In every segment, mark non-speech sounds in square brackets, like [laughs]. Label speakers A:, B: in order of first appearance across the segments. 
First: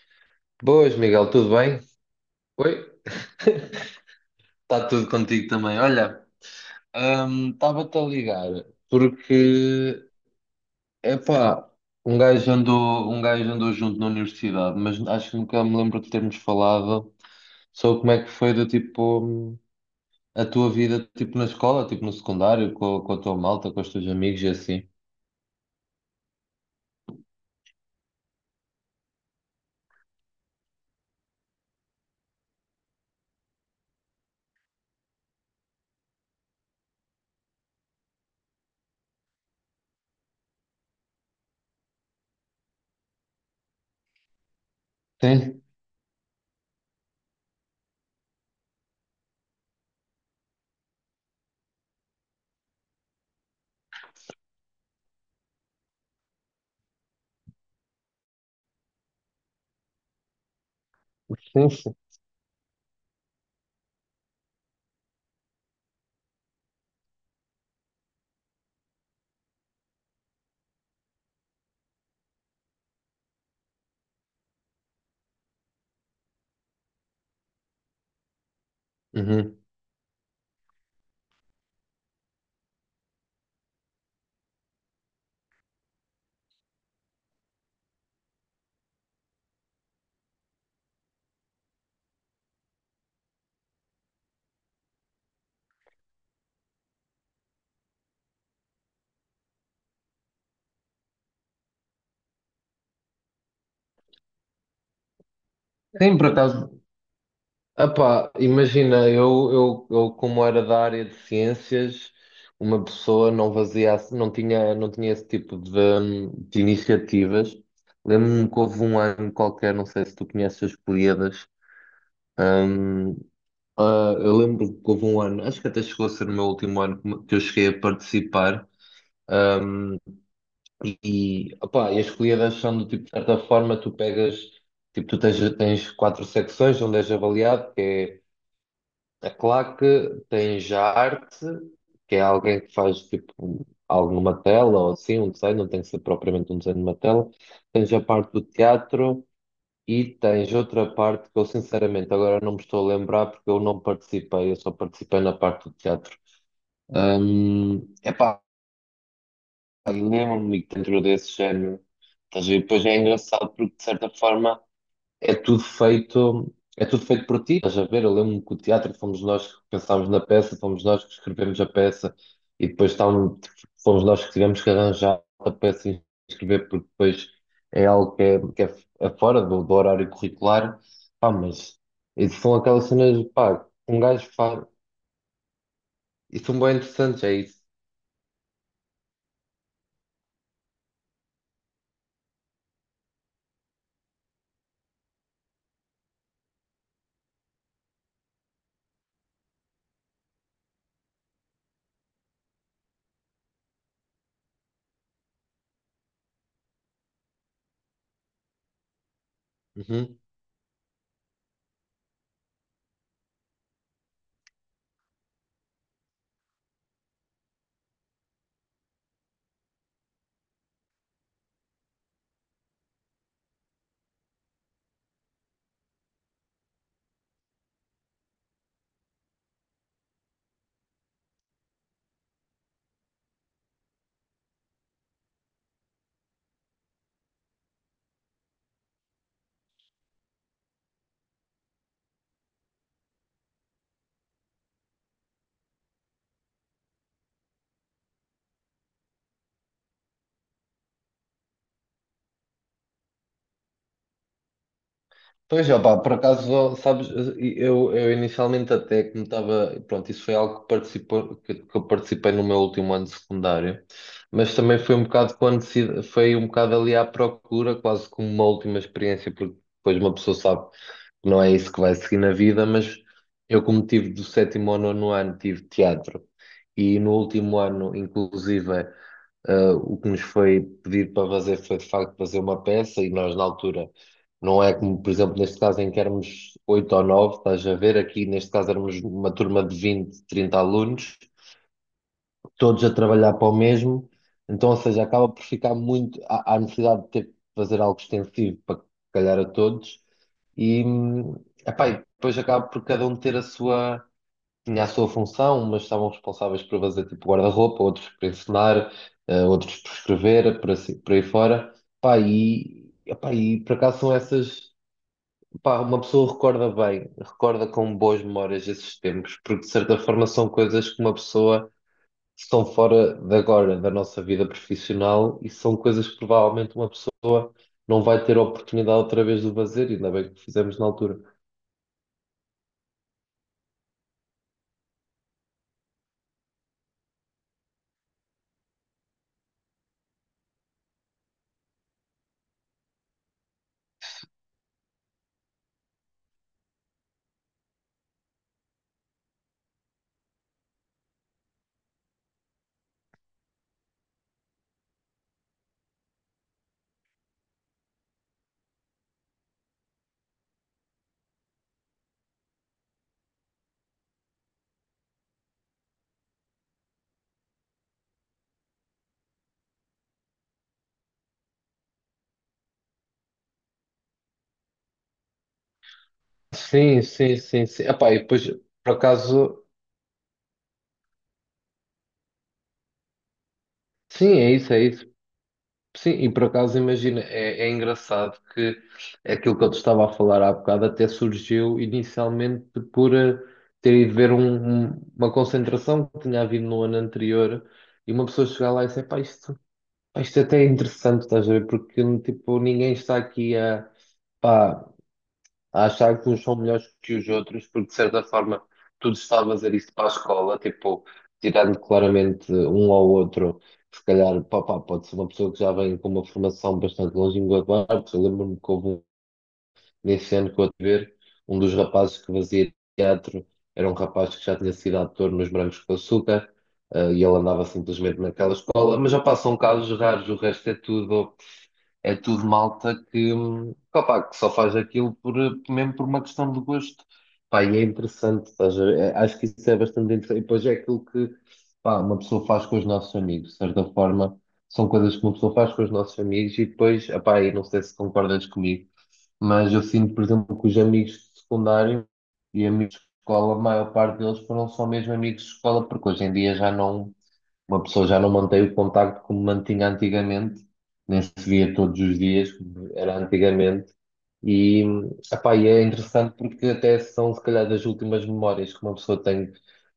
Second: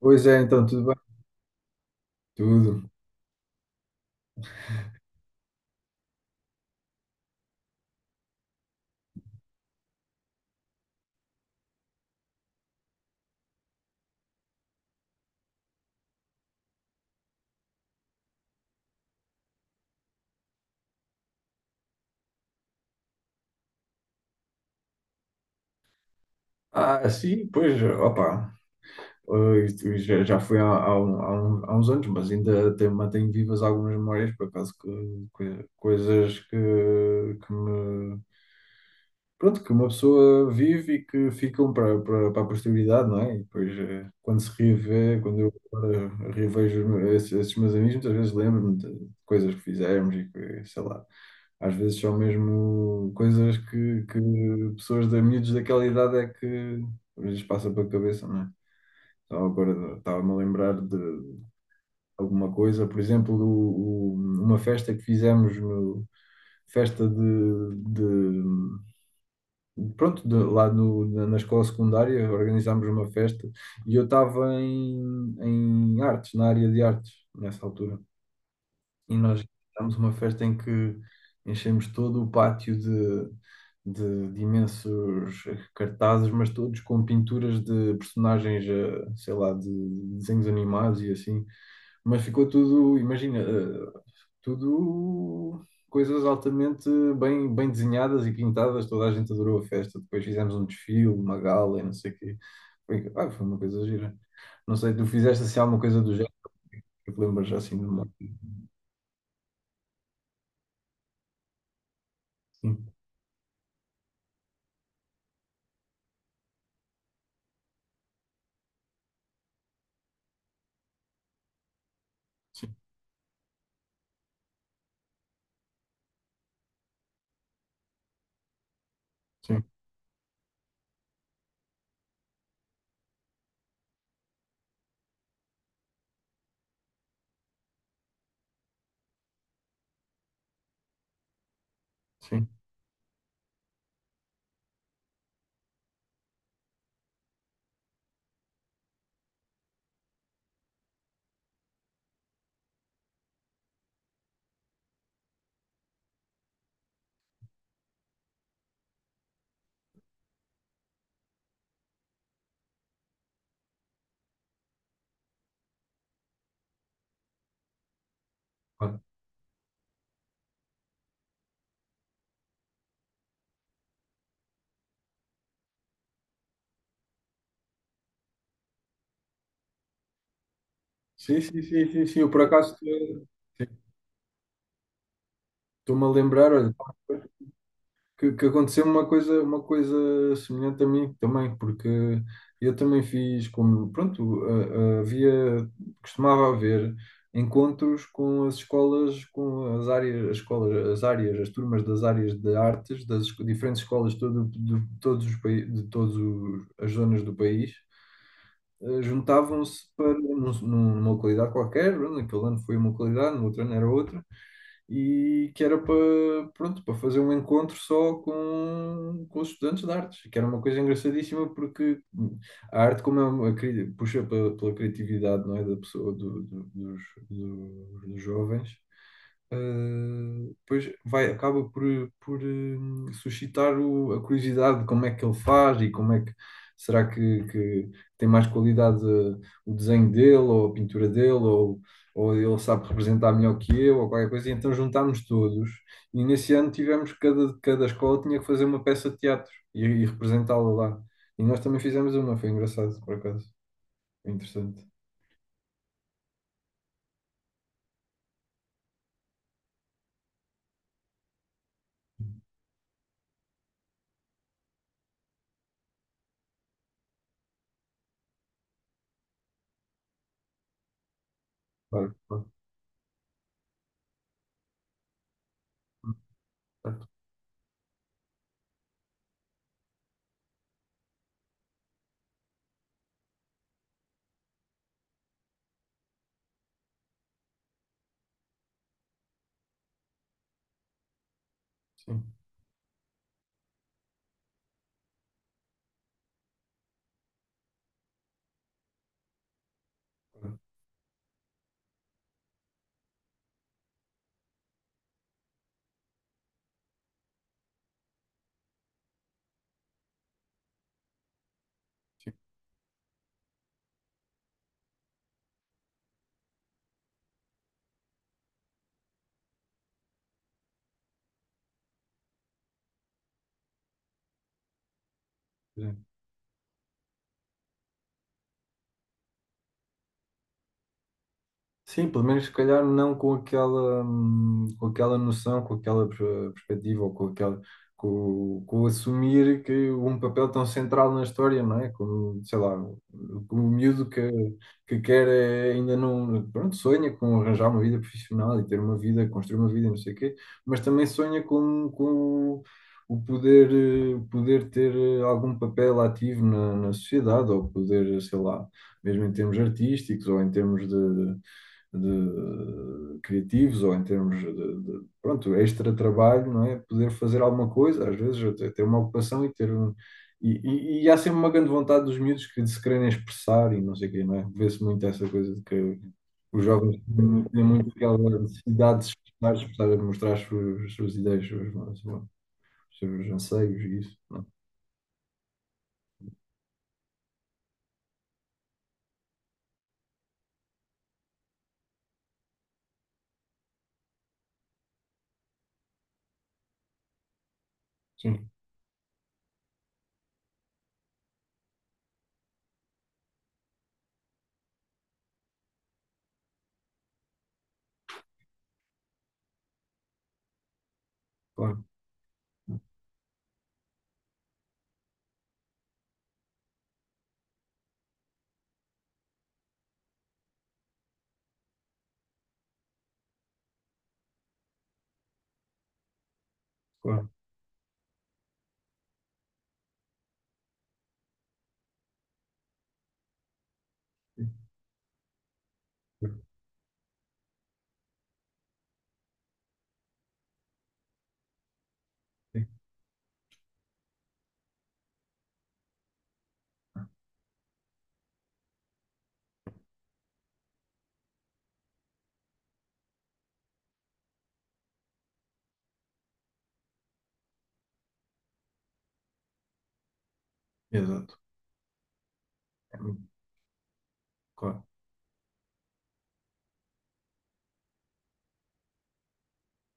A: Pois é, então, tudo
B: Boas,
A: bem?
B: Miguel, tudo bem?
A: Tudo.
B: Oi? Está tudo contigo também. Olha, estava-te a ligar porque, epá, um gajo andou, um gajo andou junto na universidade, mas acho que nunca me lembro de termos falado sobre como é que foi do tipo a tua vida tipo na escola, tipo no secundário, com a tua malta, com os teus amigos e assim.
A: Ah, sim, pois, opa, isto já foi há uns anos, mas ainda mantenho vivas algumas memórias, por acaso, coisas pronto, que uma pessoa vive e que ficam para a posteridade, não é? E depois, quando se revê, quando eu
B: Sim,
A: agora revejo esses meus amigos, muitas vezes lembro-me de coisas que fizemos e que, sei lá. Às vezes são mesmo coisas que pessoas da miúdos daquela idade é que às vezes passa pela cabeça, não é? Só agora estava-me a lembrar de
B: sim, sim.
A: alguma coisa, por exemplo, uma festa que fizemos, no, festa de, de- pronto, de- lá no- na, na escola secundária, organizámos uma festa e eu estava em artes, na área de artes, nessa altura. E nós
B: Uhum.
A: fizemos uma festa em que enchemos todo o pátio de imensos cartazes, mas todos com pinturas de personagens, sei lá, de desenhos animados e assim. Mas ficou tudo, imagina, tudo coisas altamente bem desenhadas e pintadas. Toda a gente adorou a festa. Depois fizemos um desfile, uma gala e não sei o quê. Foi, ah, foi uma coisa gira. Não sei, tu fizeste assim alguma coisa do
B: Sim, por
A: género?
B: acaso.
A: Que te lembras assim de
B: Ah
A: uma.
B: pá, imagina, eu como era da área de ciências, uma
A: Sim,
B: pessoa não tinha esse tipo de iniciativas. Lembro-me que houve um ano qualquer, não sei se tu conheces as Políadas.
A: sim.
B: hum, ah, eu lembro que houve um ano, acho que até chegou a ser o meu último ano que eu cheguei a participar.
A: Sim,
B: hum, e, opá, e as Políadas são do tipo, de certa forma, tu pegas, tipo, tens quatro secções onde és avaliado, que é a claque, tem já arte, que é
A: sim.
B: alguém que faz tipo algo numa tela ou assim, um desenho, não tem que ser propriamente um desenho numa tela. Tens a parte do teatro e tens outra parte que eu sinceramente agora não me estou a lembrar porque eu não participei, eu só participei na parte do teatro. Epá, lembro-me que dentro desse género, estás a ver? Depois é engraçado porque de certa forma é tudo feito por ti. Estás a ver? Eu lembro-me que o teatro
A: Ah,
B: fomos nós que pensámos na peça, fomos nós que escrevemos a peça e depois fomos nós que tivemos que arranjar a peça e escrever, porque depois é algo é fora do, do horário curricular. Pá,
A: sim, sim,
B: mas
A: sim, sim, sim. Eu
B: isso
A: por
B: são
A: acaso
B: aquelas cenas, pá, que
A: sim,
B: um gajo faz.
A: estou-me a
B: E
A: lembrar,
B: são
A: olha,
B: bem interessantes, é isso.
A: que aconteceu uma coisa semelhante a mim também, porque eu também fiz como, pronto, havia, costumava haver encontros com as escolas, com as áreas, as escolas, as áreas, as turmas das áreas de artes, das esco- diferentes escolas de todo, de todos os países, de todas as zonas do país. Juntavam-se para
B: Uhum.
A: numa localidade qualquer, pronto, naquele ano foi uma localidade, no outro ano era outra, e que era para, pronto, para fazer um encontro só com os estudantes de artes, que era uma coisa engraçadíssima porque a arte, como é uma, cri- puxa pela, pela criatividade, não é, da pessoa, dos jovens. Depois vai, acaba por, suscitar o- a curiosidade de como é que ele faz e como é que será que tem mais qualidade o desenho dele ou a pintura dele ou ele sabe representar melhor que eu ou qualquer coisa. E então juntámos todos e nesse ano tivemos cada escola tinha que fazer uma peça de teatro e representá-la lá. E nós também fizemos uma, foi engraçado por acaso, foi interessante.
B: Pois, opá, por acaso, sabes, eu inicialmente até que me estava, pronto, isso foi algo que participou, que eu participei no meu último ano de secundário, mas também foi um bocado quando se, foi um bocado ali à procura, quase como uma última experiência, porque depois uma pessoa sabe que não é isso que vai
A: Claro,
B: seguir na
A: claro,
B: vida, mas eu como tive do sétimo ao nono ano, tive teatro, e
A: claro,
B: no último ano, inclusive, ah, o que nos foi pedido para fazer foi, de facto, fazer uma peça e nós, na altura, não é como, por exemplo, neste caso em que éramos oito ou nove, estás a ver, aqui neste caso éramos uma turma de 20 30 alunos,
A: sim,
B: todos a trabalhar para o mesmo, então, ou seja, acaba por ficar muito, há necessidade de ter que fazer algo extensivo para calhar a todos, e, epá, e depois acaba por cada um ter a sua, tinha a sua função, mas estavam responsáveis por fazer tipo guarda-roupa, outros por ensinar, outros por escrever, por, assim, por aí fora. Epá, e por acaso são essas. Pá, uma pessoa recorda bem, recorda com boas memórias esses tempos, porque de certa forma são coisas que uma pessoa estão fora de agora, da nossa vida profissional, e são
A: claro.
B: coisas que provavelmente uma pessoa não vai ter a oportunidade outra vez de fazer, ainda bem que fizemos na altura.
A: Sim, pelo menos se calhar não com aquela, com aquela noção, com aquela per- perspectiva ou com aquela, com assumir que um papel tão central na história, não é? Como, sei lá, o miúdo que quer é, ainda não, pronto, sonha com arranjar uma vida profissional e ter uma vida, construir uma vida, e não sei o quê, mas também sonha com o poder, poder ter algum papel ativo na sociedade ou poder, sei lá, mesmo em termos artísticos ou em termos de criativos ou em termos pronto, extra trabalho, não é? Poder fazer alguma coisa, às vezes até ter uma ocupação e ter um. E há sempre uma grande vontade dos miúdos que de se quererem expressar e não sei o quê, não é? Vê-se muito essa coisa de que os jovens
B: Sim, sim,
A: têm
B: sim, sim.
A: muito
B: Epá,
A: aquela
B: e depois, por
A: necessidade de se expressar, de
B: acaso.
A: expressar, de mostrar as suas ideias, os seus anseios e isso,
B: Sim,
A: não
B: é
A: é?
B: isso, é isso. Sim, e por acaso imagina, é engraçado que é aquilo que eu te estava a falar há bocado, até surgiu inicialmente por ter ido ver uma concentração que tinha havido no ano anterior e uma pessoa
A: Sim,
B: chegar lá e dizer, pá, isto até é interessante, estás a ver? Porque tipo, ninguém está aqui a, pá, a achar que uns são melhores que os outros, porque de certa forma tu estás a fazer isto para a escola, tipo, tirando
A: claro,
B: claramente um ao outro, se calhar, pá, pode ser uma pessoa que já vem com uma formação bastante longínqua de artes. Eu lembro-me que nesse ano que eu tive ver, um dos rapazes que fazia teatro era um rapaz que já tinha sido ator nos Brancos com Açúcar. E
A: claro.
B: ele andava simplesmente naquela escola, mas já passam casos raros, o resto é tudo malta opá, que
A: Sim,
B: só faz aquilo por, mesmo por uma questão de gosto. Pá, e é interessante, estás a ver? É- acho que isso é bastante interessante. E depois é aquilo que, pá, uma pessoa
A: sim,
B: faz com os nossos amigos, de certa forma, são coisas que uma pessoa faz com os nossos amigos e depois, opá, e não sei se concordas comigo, mas eu sinto, por exemplo, que os amigos de secundário e amigos de escola, a maior parte deles foram só mesmo amigos de escola, porque hoje em dia já não uma pessoa já não mantém o contacto como mantinha antigamente, nem se
A: exato.
B: via todos os dias, como
A: É
B: era
A: muito-
B: antigamente.
A: claro.
B: E, epá, e é interessante porque até são, se calhar, das últimas memórias que uma pessoa tem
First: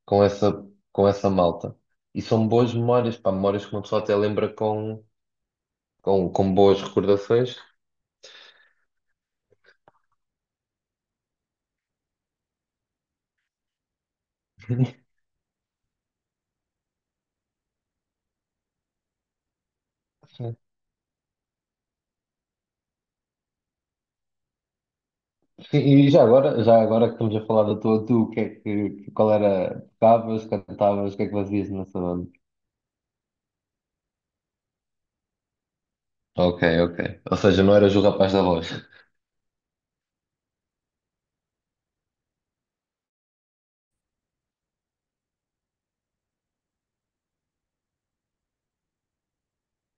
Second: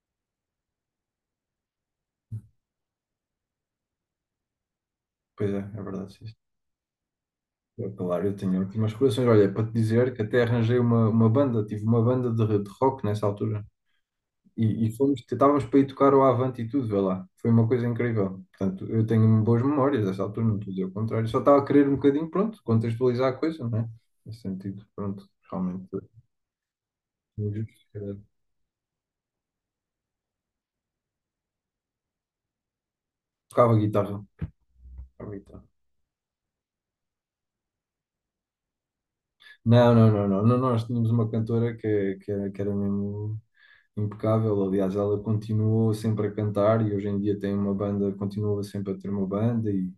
B: com essa, com essa malta. E são boas memórias, pá, memórias que uma pessoa até lembra
A: Pois é, é verdade, sim.
B: com boas recordações.
A: Eu, claro, eu tenho ótimas coleções. Olha, para te dizer que até arranjei uma banda, tive uma banda de rock nessa altura. E fomos, estávamos para ir tocar o Avante e tudo, vê lá. Foi uma coisa incrível. Portanto, eu tenho boas memórias dessa altura, não
B: Sim.
A: estou a dizer o contrário. Só estava a querer um bocadinho, pronto, contextualizar a coisa, não é? Nesse sentido, pronto, realmente.
B: E já agora que estamos a
A: Tinha
B: falar
A: justo,
B: da
A: se
B: tua,
A: calhar.
B: tu, o que é que, qual era, tocavas, cantavas, o que é que fazias nessa banda?
A: Tocava guitarra. Tocava guitarra.
B: Ok, ok. Ou seja, não eras o rapaz da voz.
A: Não, não, não, não, não. Nós tínhamos uma cantora era, que era mesmo. Impecável. Aliás, ela continuou sempre a cantar e hoje em dia tem uma banda, continua sempre a ter uma banda e,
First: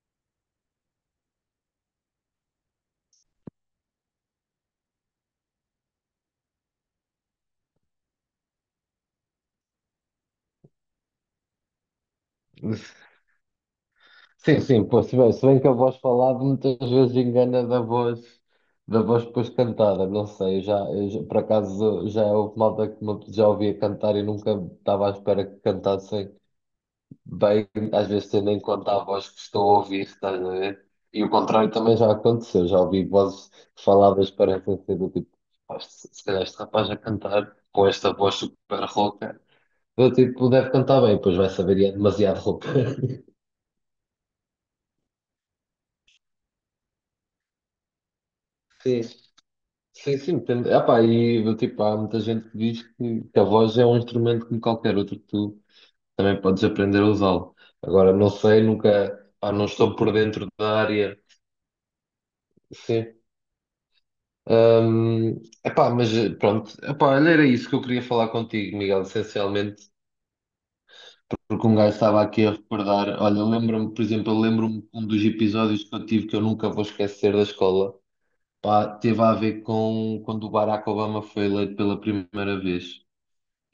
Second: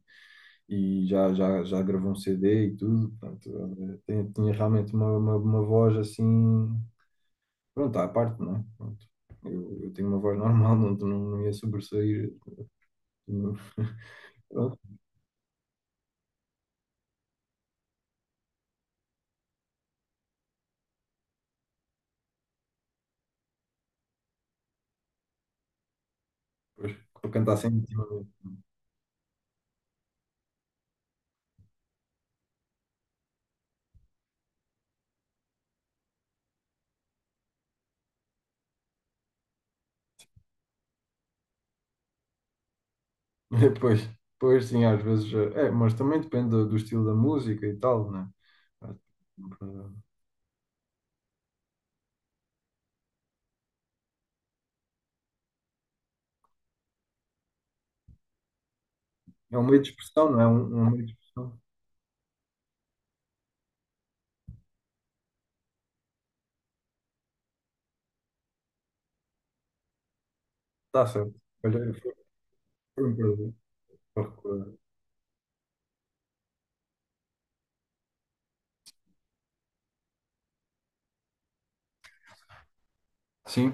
A: já gravou um CD e tudo. Portanto, ela tem- tinha realmente uma voz assim, pronto, à parte, não é? Pronto. Eu tenho uma voz normal, [laughs] não ia sobressair.
B: [laughs]
A: Não-
B: Sim,
A: pronto,
B: sim, pô, se bem, se bem que a voz falada muitas vezes engana da voz depois cantada, não sei, eu já- por acaso já é houve malta já ouvia cantar e nunca estava à espera que cantassem
A: pois, para cantar
B: bem,
A: sempre.
B: às vezes tendo em conta a voz que estou a ouvir, estás a ver? E o contrário também já aconteceu, já ouvi vozes faladas que parecem ser do tipo, "Pá, se calhar este rapaz a cantar com esta voz super rouca, do tipo, deve cantar bem, pois vai saber e é demasiado rouca." [laughs]
A: Depois, depois [laughs] sim, às vezes. É, mas também depende do estilo da música e tal, né?
B: Sim. Sim, sim, depende. Epá, e do tipo, há muita gente que diz que a voz é um instrumento como qualquer outro que tu também podes aprender a usá-lo. Agora, não sei, nunca, pá,
A: É um
B: não
A: meio de
B: estou por
A: expressão, não é?
B: dentro da
A: Um meio de
B: área.
A: expressão.
B: Sim. Epá, mas pronto, epá, olha, era isso que eu queria falar contigo, Miguel, essencialmente,
A: Está certo.
B: porque um
A: Olha,
B: gajo estava aqui a
A: foi um
B: recordar. Olha,
A: prazer
B: lembro-me, por
A: para
B: exemplo, eu
A: recordar.
B: lembro-me que um dos episódios que eu tive, que eu nunca vou esquecer da escola, pá, teve a ver com quando o Barack Obama foi eleito pela primeira vez.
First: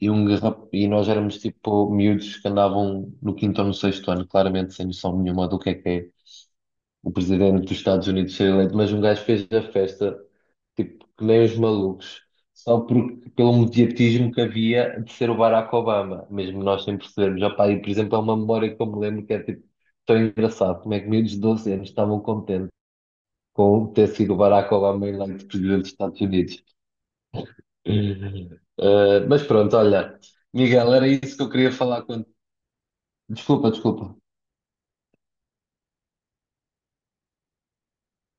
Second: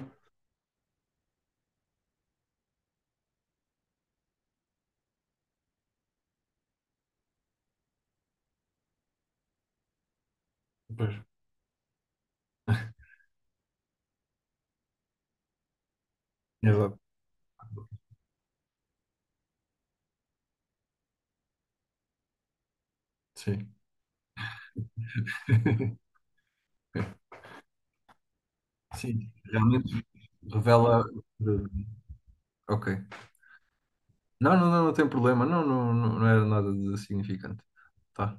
B: E, e nós éramos tipo miúdos que andavam no quinto ou no sexto ano, claramente sem noção nenhuma do que é o presidente dos Estados Unidos ser eleito, mas um gajo fez a festa, tipo,
A: pois,
B: que nem os malucos, só porque, pelo mediatismo que havia de ser o Barack Obama, mesmo nós sem
A: exato,
B: percebermos. Opá, e, por exemplo, é uma memória que eu me lembro que é tipo tão engraçado, como é que miúdos de 12 anos estavam contentes
A: sim.
B: com ter sido o Barack Obama eleito presidente dos
A: [laughs]
B: Estados Unidos. [laughs]
A: Sim,
B: Mas pronto,
A: realmente
B: olha. Miguel,
A: revela.
B: era isso que eu queria falar contigo.
A: Ok.
B: Desculpa, desculpa.
A: Não, não, não, não tem problema. Não, não, não não era nada de significante. Tá.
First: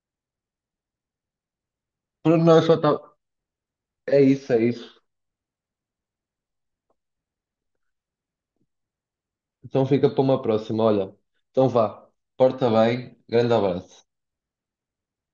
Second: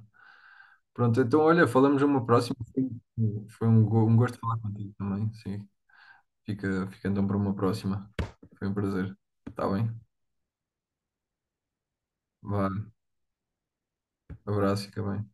A: Pronto, então olha, falamos uma
B: Pronto. Não,
A: próxima. Um
B: é
A: gosto
B: isso,
A: falar
B: é
A: contigo
B: isso.
A: também. Sim, fica então para uma próxima. Foi um prazer. Está
B: Então
A: bem?
B: fica para uma próxima, olha. Então vá.
A: Vá,
B: Porta bem. Grande abraço.
A: abraço, fica bem.